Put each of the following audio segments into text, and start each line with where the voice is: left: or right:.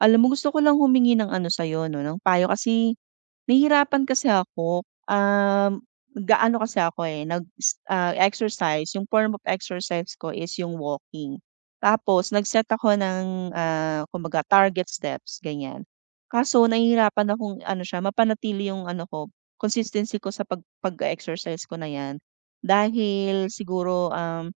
right: Alam mo, gusto ko lang humingi ng ano sa'yo 'no, ng payo kasi nahihirapan kasi ako, nag kasi ako, eh, exercise. Yung form of exercise ko is yung walking. Tapos nag-set ako ng, kumbaga target steps, ganyan. Kaso nahihirapan akong ano siya, mapanatili yung ano ko, consistency ko sa pag pag exercise ko na 'yan. Dahil siguro,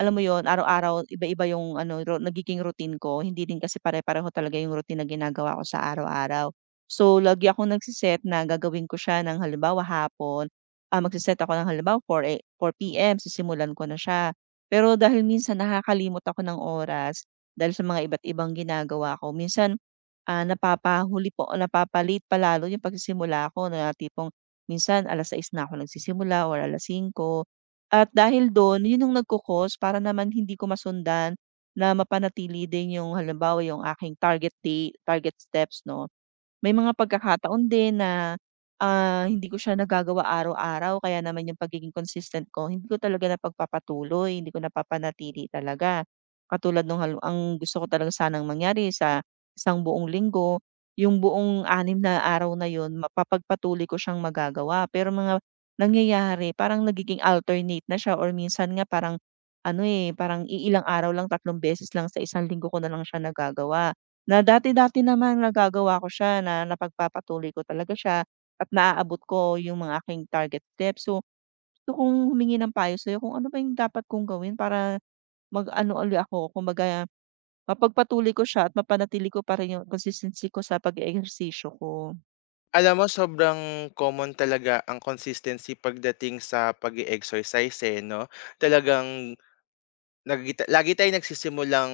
right: alam mo yon, araw-araw iba-iba yung ano nagiging routine ko, hindi din kasi pare-pareho talaga yung routine na ginagawa ko sa araw-araw. So, lagi akong nagse-set na gagawin ko siya ng halimbawa hapon, magse-set ako ng halimbawa 4 PM sisimulan ko na siya. Pero dahil minsan nakakalimot ako ng oras, dahil sa mga iba't ibang ginagawa ko, minsan, napapahuli po napapalit late pa lalo yung pagsisimula ko na tipong minsan 6:00 na ako nagsisimula or 5:00. At dahil do'n, 'yun yung nagkukos para naman hindi ko masundan na mapanatili din yung halimbawa yung aking target date, target steps 'no. May mga pagkakataon din na, hindi ko siya nagagawa araw-araw, kaya naman yung pagiging consistent ko hindi ko talaga napagpapatuloy, hindi ko napapanatili talaga. Katulad nung ang gusto ko talaga sanang mangyari sa isang buong linggo, yung buong anim na araw na yun mapapagpatuloy ko siyang magagawa, pero mga nangyayari parang nagiging alternate na siya, or minsan nga parang ano, eh, parang iilang araw lang, tatlong beses lang sa isang linggo ko na lang siya nagagawa. Na dati-dati naman nagagawa ko siya na napagpapatuloy ko talaga siya at naaabot ko yung mga aking target steps. So, gusto kong humingi ng payo sa'yo kung ano ba yung dapat kong gawin para mag-ano uli ako, kumbaga mapagpatuloy ko siya at mapanatili ko pa rin yung consistency ko sa pag-eehersisyo ko.
left: Alam mo sobrang common talaga ang consistency pagdating sa pag-e-exercise, eh, 'no. Talagang lagi tayong nagsisimulang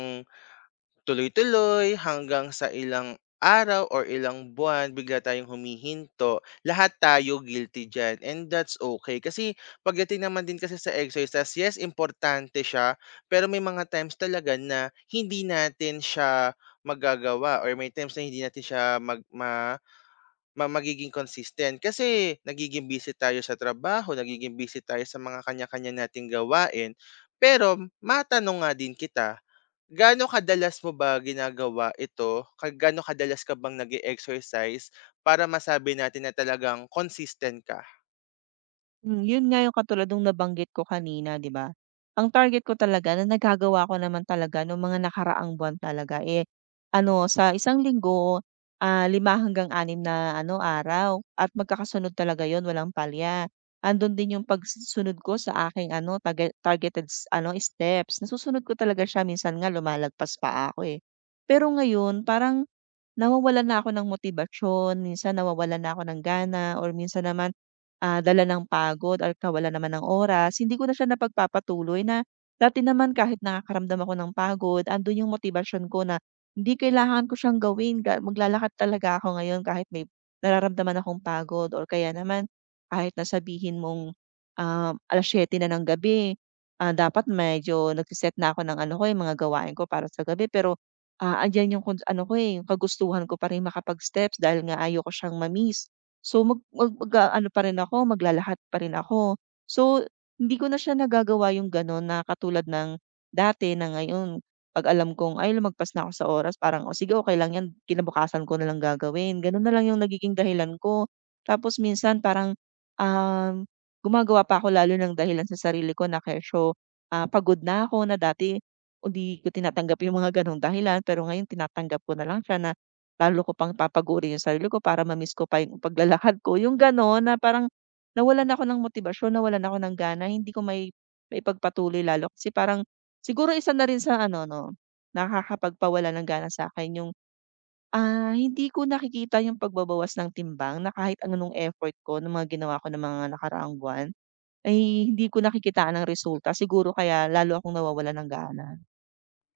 left: tuloy-tuloy hanggang sa ilang araw or ilang buwan bigla tayong humihinto. Lahat tayo guilty diyan and that's okay. Kasi pagdating naman din kasi sa exercise, yes importante siya, pero may mga times talaga na hindi natin siya magagawa or may times na hindi natin siya mag ma Ma magiging consistent kasi nagiging busy tayo sa trabaho, nagiging busy tayo sa mga kanya-kanya nating gawain. Pero matanong nga din kita, gaano kadalas mo ba ginagawa ito, gaano kadalas ka bang nag exercise para masabi natin na talagang consistent ka?
right: Hmm, yun nga yung katulad nung nabanggit ko kanina, 'di ba? Ang target ko talaga na nagagawa ko naman talaga nung mga nakaraang buwan talaga, eh, ano sa isang linggo, 5 hanggang anim na ano araw, at magkakasunod talaga yon walang palya. Andun din yung pagsunod ko sa aking ano target targeted s ano steps, nasusunod ko talaga siya, minsan nga lumalagpas pa ako, eh. Pero ngayon parang nawawalan na ako ng motibasyon, minsan nawawalan na ako ng gana, or minsan naman, dala ng pagod or kawalan naman ng oras, hindi ko na siya napagpapatuloy. Na dati naman kahit nakakaramdam ako ng pagod, andun yung motibasyon ko na hindi, kailangan ko siyang gawin, maglalakad talaga ako ngayon kahit may nararamdaman akong pagod, or kaya naman kahit na sabihin mong, alas 7:00 na ng gabi, dapat medyo nagse-set na ako ng ano ko, eh, mga gawain ko para sa gabi, pero andiyan yung kung ano ko, eh, yung kagustuhan ko pa rin makapag-steps dahil nga ayoko siyang ma-miss. So, mag mag mag-aano pa rin ako, maglalakad pa rin ako. So, hindi ko na siya nagagawa yung gano'n na katulad ng dati. Na ngayon 'pag alam kong, "Ay lumagpas na ako sa oras," parang, "O sige, okey lang 'yan, kinabukasan ko na lang gagawin." Gano'n na lang yung nagiging dahilan ko. Tapos minsan parang, um, gumagawa pa ako lalo ng dahilan sa sarili ko na kesyo, pagod na ako, na dati o 'di ko tinatanggap yung mga gano'ng dahilan, pero ngayon tinatanggap ko na lang siya, na lalo ko pang papaguri yung sarili ko para ma-miss ko pa yung paglalakad ko, yung gano'n na parang nawalan ako ng motibasyon, nawalan ako ng gana, hindi ko may maipagpatuloy lalo, kasi parang siguro isa na rin sa ano 'no, nakakapagpawala ng gana sa akin yung, hindi ko nakikita yung pagbabawas ng timbang na kahit anong effort ko ng mga ginawa ko ng mga nakaraang buwan, ay hindi ko nakikitaan ang resulta, siguro kaya lalo akong nawawala ng gana.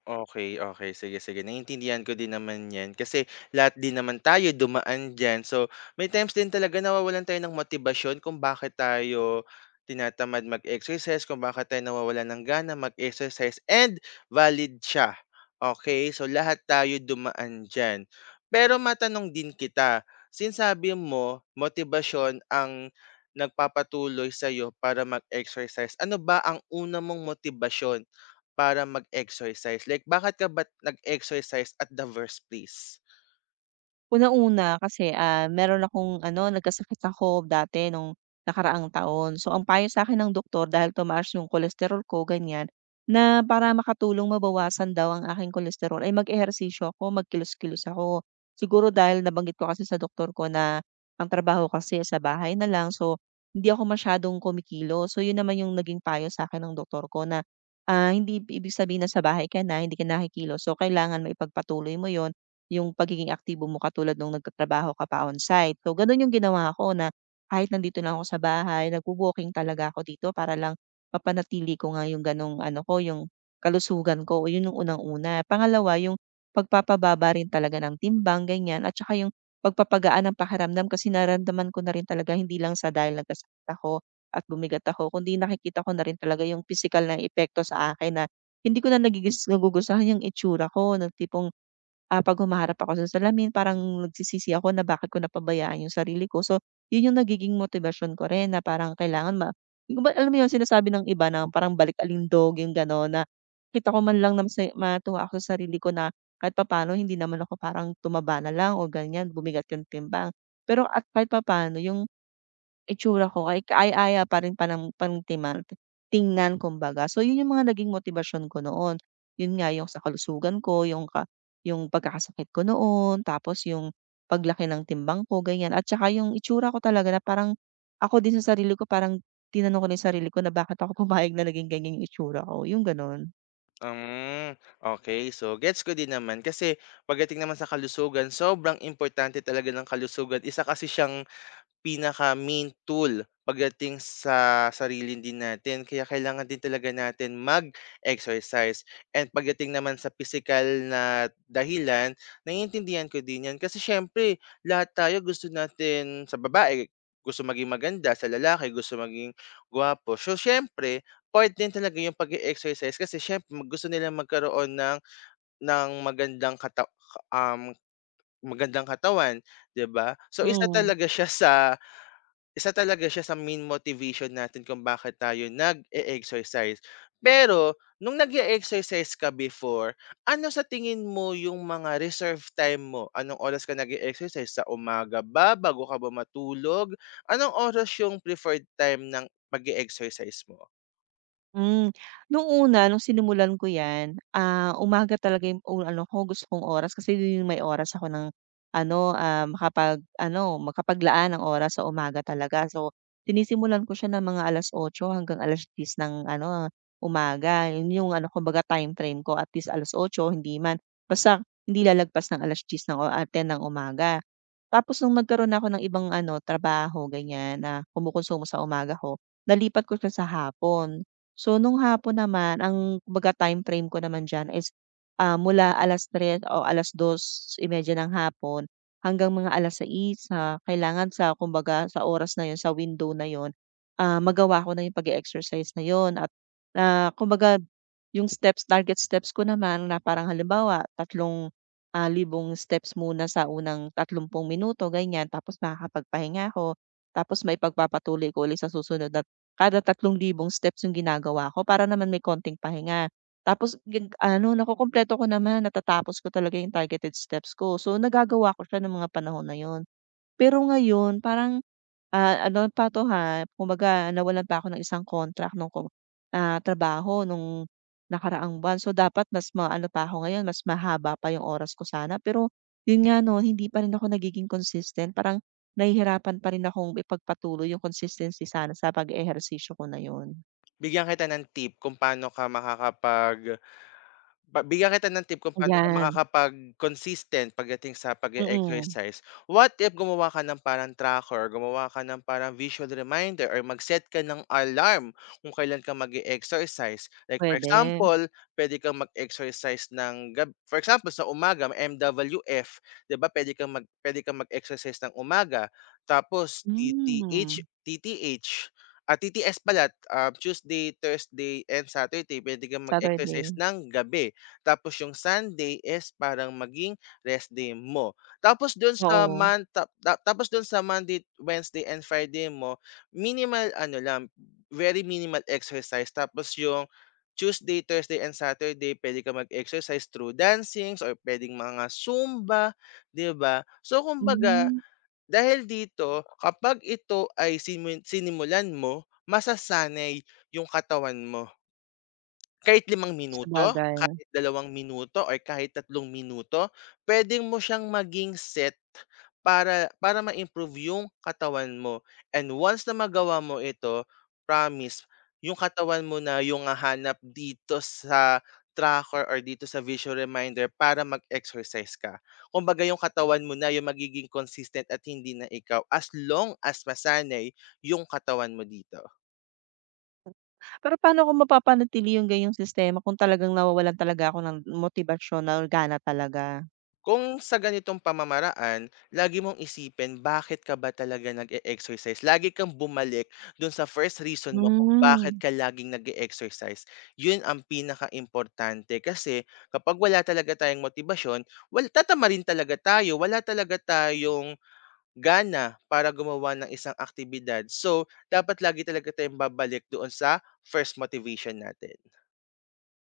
left: Okay, okay. Sige, sige. Naiintindihan ko din naman 'yan kasi lahat din naman tayo dumaan diyan. So, may times din talaga nawawalan tayo ng motibasyon kung bakit tayo tinatamad mag-exercise, kung bakit tayo nawawalan ng gana mag-exercise and valid siya, okay? So, lahat tayo dumaan diyan. Pero matanong din kita, since sabi mo motibasyon ang nagpapatuloy sa'yo para mag-exercise, ano ba ang una mong motibasyon para mag-exercise, like bakit ka ba't nag-exercise at the first place?
right: Unang-una kasi, meron akong ano, nagkasakit ako dati nung nakaraang taon. So, ang payo sa akin ng doktor dahil tumaas yung kolesterol ko, ganyan, na para makatulong mabawasan daw ang aking kolesterol ay mag-ehersisyo ako, magkilos-kilos ako. Siguro dahil nabanggit ko kasi sa doktor ko na ang trabaho kasi sa bahay na lang, so hindi ako masyadong kumikilos. So, yun naman yung naging payo sa akin ng doktor ko na, hindi ibig sabihin na sa bahay ka na, hindi ka nakikilos, so kailangan maipagpatuloy mo yon, yung pagiging aktibo mo katulad nung nagtatrabaho ka pa on-site. So gano'n yung ginawa ko na kahit nandito lang ako sa bahay, nagwo-walking talaga ako dito para lang mapanatili ko nga yung gano'ng ano ko, yung kalusugan ko. Yun yung unang-una. Pangalawa, yung pagpapababa rin talaga ng timbang, ganyan, at saka yung pagpapagaan ng pakiramdam kasi nararamdaman ko na rin talaga hindi lang sa dahil nagkasakit ako at bumigat ako, kundi nakikita ko na rin talaga yung physical na epekto sa akin na hindi ko na nagugustuhan yung itsura ko ng tipong 'pag humaharap ako sa salamin parang nagsisisi ako na bakit ko napabayaan yung sarili ko. So, yun yung nagiging motibasyon ko rin na parang kailangan yung ba, alam mo yun sinasabi ng iba na parang balik-alindog, yung gano'n na kita ko man lang, na masaya, matuwa ako sa sarili ko na kahit papaano hindi naman ako parang tumaba na lang o ganyan, bumigat yung timbang. Pero at kahit papaano yung itsura ko ay kaaya-aya pa rin, pantiman tingnan kumbaga. So yun yung mga naging motibasyon ko noon. Yun nga yung sa kalusugan ko, yung yung pagkakasakit ko noon, tapos yung paglaki ng timbang ko ganyan, at saka yung itsura ko talaga na parang ako din sa sarili ko parang tinanong ko na yung sarili ko na bakit ako pumayag na naging ganyan yung itsura ko, yung gano'n.
left: Hmm. Okay. So, gets ko din naman kasi pagdating naman sa kalusugan sobrang importante talaga ng kalusugan. Isa kasi siyang pinaka-main tool pagdating sa sarili din natin. Kaya kailangan din talaga natin mag-exercise. And pagdating naman sa physical na dahilan, naiintindihan ko din yan. Kasi syempre, lahat tayo gusto natin sa babae, gusto maging maganda, sa lalaki, gusto maging gwapo. So syempre, part din talaga yung pag-exercise kasi syempre gusto nila magkaroon ng um magandang katawan, 'di ba? So isa
right: Mm.
left: talaga siya sa isa talaga siya sa main motivation natin kung bakit tayo nag-e-exercise. Pero nung nag exercise ka before, ano sa tingin mo yung mga reserve time mo? Anong oras ka nag exercise sa umaga ba, bago ka ba matulog? Anong oras yung preferred time ng pag exercise mo?
right: Hmm, nung una nung sinimulan ko 'yan, umaga talaga yung ano ko gusto kong oras, kasi yun yung may oras ako ng ano, makapag-ano, makapaglaan ng oras sa umaga talaga. So, sinisimulan ko siya ng mga 8:00 hanggang 10:00 ng ano, umaga. Yun yung ano kumbaga time frame ko, at least 8:00 hindi man, basta hindi lalagpas ng 10:00 ng 10:00 ng umaga. Tapos nung nagkaroon na ako ng ibang ano, trabaho ganyan na kumukonsumo sa umaga ko, nalipat ko siya sa hapon. So, nung hapon naman ang kumbaga time frame ko naman diyan is, mula 3:00 o alas dos 2:30 ng hapon hanggang mga 6:00 na, kailangan sa kumbaga sa oras na yon, sa window na yon, magawa ko na 'yung pag exercise na yon. At na kumbaga 'yung steps, target steps ko naman na parang halimbawa tatlong, libong steps muna sa unang 30 minuto ganiyan, tapos makakapagpahinga ako, tapos may maipagpapatuloy ko ulit sa susunod na kada 3,000 steps yung ginagawa ko para naman may konting pahinga. Tapos ano nakukumpleto ko naman, natatapos ko talaga yung targeted steps ko. So nagagawa ko siya ng mga panahon na yun. Pero ngayon parang ano pa 'to ha, kumbaga nawalan pa ako ng isang contract nung trabaho nung nakaraang buwan. So, dapat mas maano pa ako ngayon, mas mahaba pa yung oras ko sana. Pero yun nga 'no, hindi pa rin ako nagiging consistent. Parang nahihirapan pa rin akong ipagpatuloy yung consistency sana sa pag-eehersisyo ko na yun.
left: Bigyan kita ng tip kung paano ka makakapag Bigyan kita ng tip kung paano ka
right: Ayan.
left: makakapag-consistent pagdating sa pag
right: Mm.
left: exercise. What if gumawa ka ng parang tracker, gumawa ka ng parang visual reminder or mag-set ka ng alarm kung kailan ka mag exercise? Like for
right: Pwede.
left: example, pwede kang mag-exercise ng gab for example sa umaga MWF, 'di ba? Pwede kang pwede kang mag-exercise ng umaga, tapos
right: Hmm.
left: TTH TTH, TTS pala, Tuesday, Thursday, and Saturday pwede kang mag-exercise
right: Saturday.
left: ng gabi. Tapos yung Sunday is parang maging rest day mo. Tapos
right: Oo.
left: dun sa Monday, Wednesday, and Friday mo, minimal ano lang, very minimal exercise. Tapos yung Tuesday, Thursday, and Saturday puwede ka mag-exercise through dancings or puwedeng mga Zumba, 'di ba? So kumbaga,
right: Hmm,
left: dahil dito kapag ito ay sinimulan mo, masasanay yung katawan mo. Kahit limang minuto,
right: sabagay.
left: kahit dalawang minuto, or kahit tatlong minuto, puwede mo siyang maging set para para ma-improve yung katawan mo. And once na magawa mo ito, promise yung katawan mo na yung hahanap dito sa tracker or dito sa visual reminder para mag-exercise ka. Kumbaga yung katawan mo na yung magiging consistent at hindi na ikaw as long as masanay yung katawan mo dito.
right: Pero paano ko mapapanatili yung ganiyang sistema kung talagang nawawalan talaga ako ng motibasyon na gana talaga?
left: Kung sa ganitong pamamaraan, lagi mong isipin bakit ka ba talaga nag-e-exercise. Lagi kang bumalik dun sa first reason mo kung bakit
right: Hmm.
left: ka laging nag-e-exercise. Yun ang pinaka importante kasi kapag wala talaga tayong motibasyon, wala talaga tayong gana para gumawa ng isang aktibidad. So, dapat lagi talaga tayong babalik doon sa first motivation natin.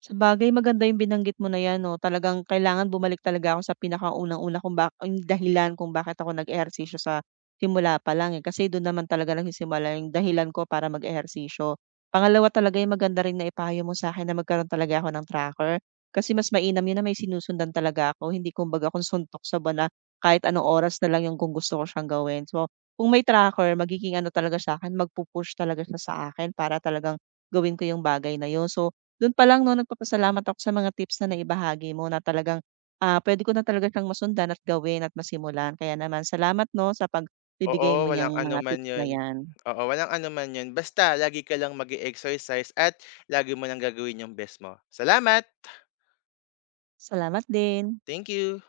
right: Sabagay, maganda yung binanggit mo na 'yan 'no, talagang kailangan bumalik talaga ako sa pinakaunang-una kung yung dahilan kung bakit ako nag-ehersisyo sa simula pa lang, eh, kasi doon naman talaga nagsisimula yung dahilan ko para mag-ehersisyo. Pangalawa, talaga yung maganda rin naipayo mo sa akin na magkaroon talaga ako ng tracker, kasi mas mainam 'yun na may sinusundan talaga ako, hindi kumbaga kung suntok sa buwan na kahit anong oras na lang yung kung gusto ko siyang gawin. So, kung may tracker magiging ano talaga sa akin, push talaga siya sa akin para talagang gawin ko yung bagay na 'yun. So, dun pa lang 'no, nagpapasalamat ako sa mga tips na naibahagi mo na talagang, puwede ko na talaga siyang masundan at gawin at masimulan. Kaya naman salamat 'no, sa pagbibigay
left: Oo,
right: mo
left: walang
right: niyang mga
left: anuman
right: tips na
left: 'yun.
right: 'yan.
left: Oo, walang anuman 'yun, basta lagi ka lang mag exercise at lagi mo lang gagawin yung best mo. Salamat.
right: Salamat din.
left: Thank you.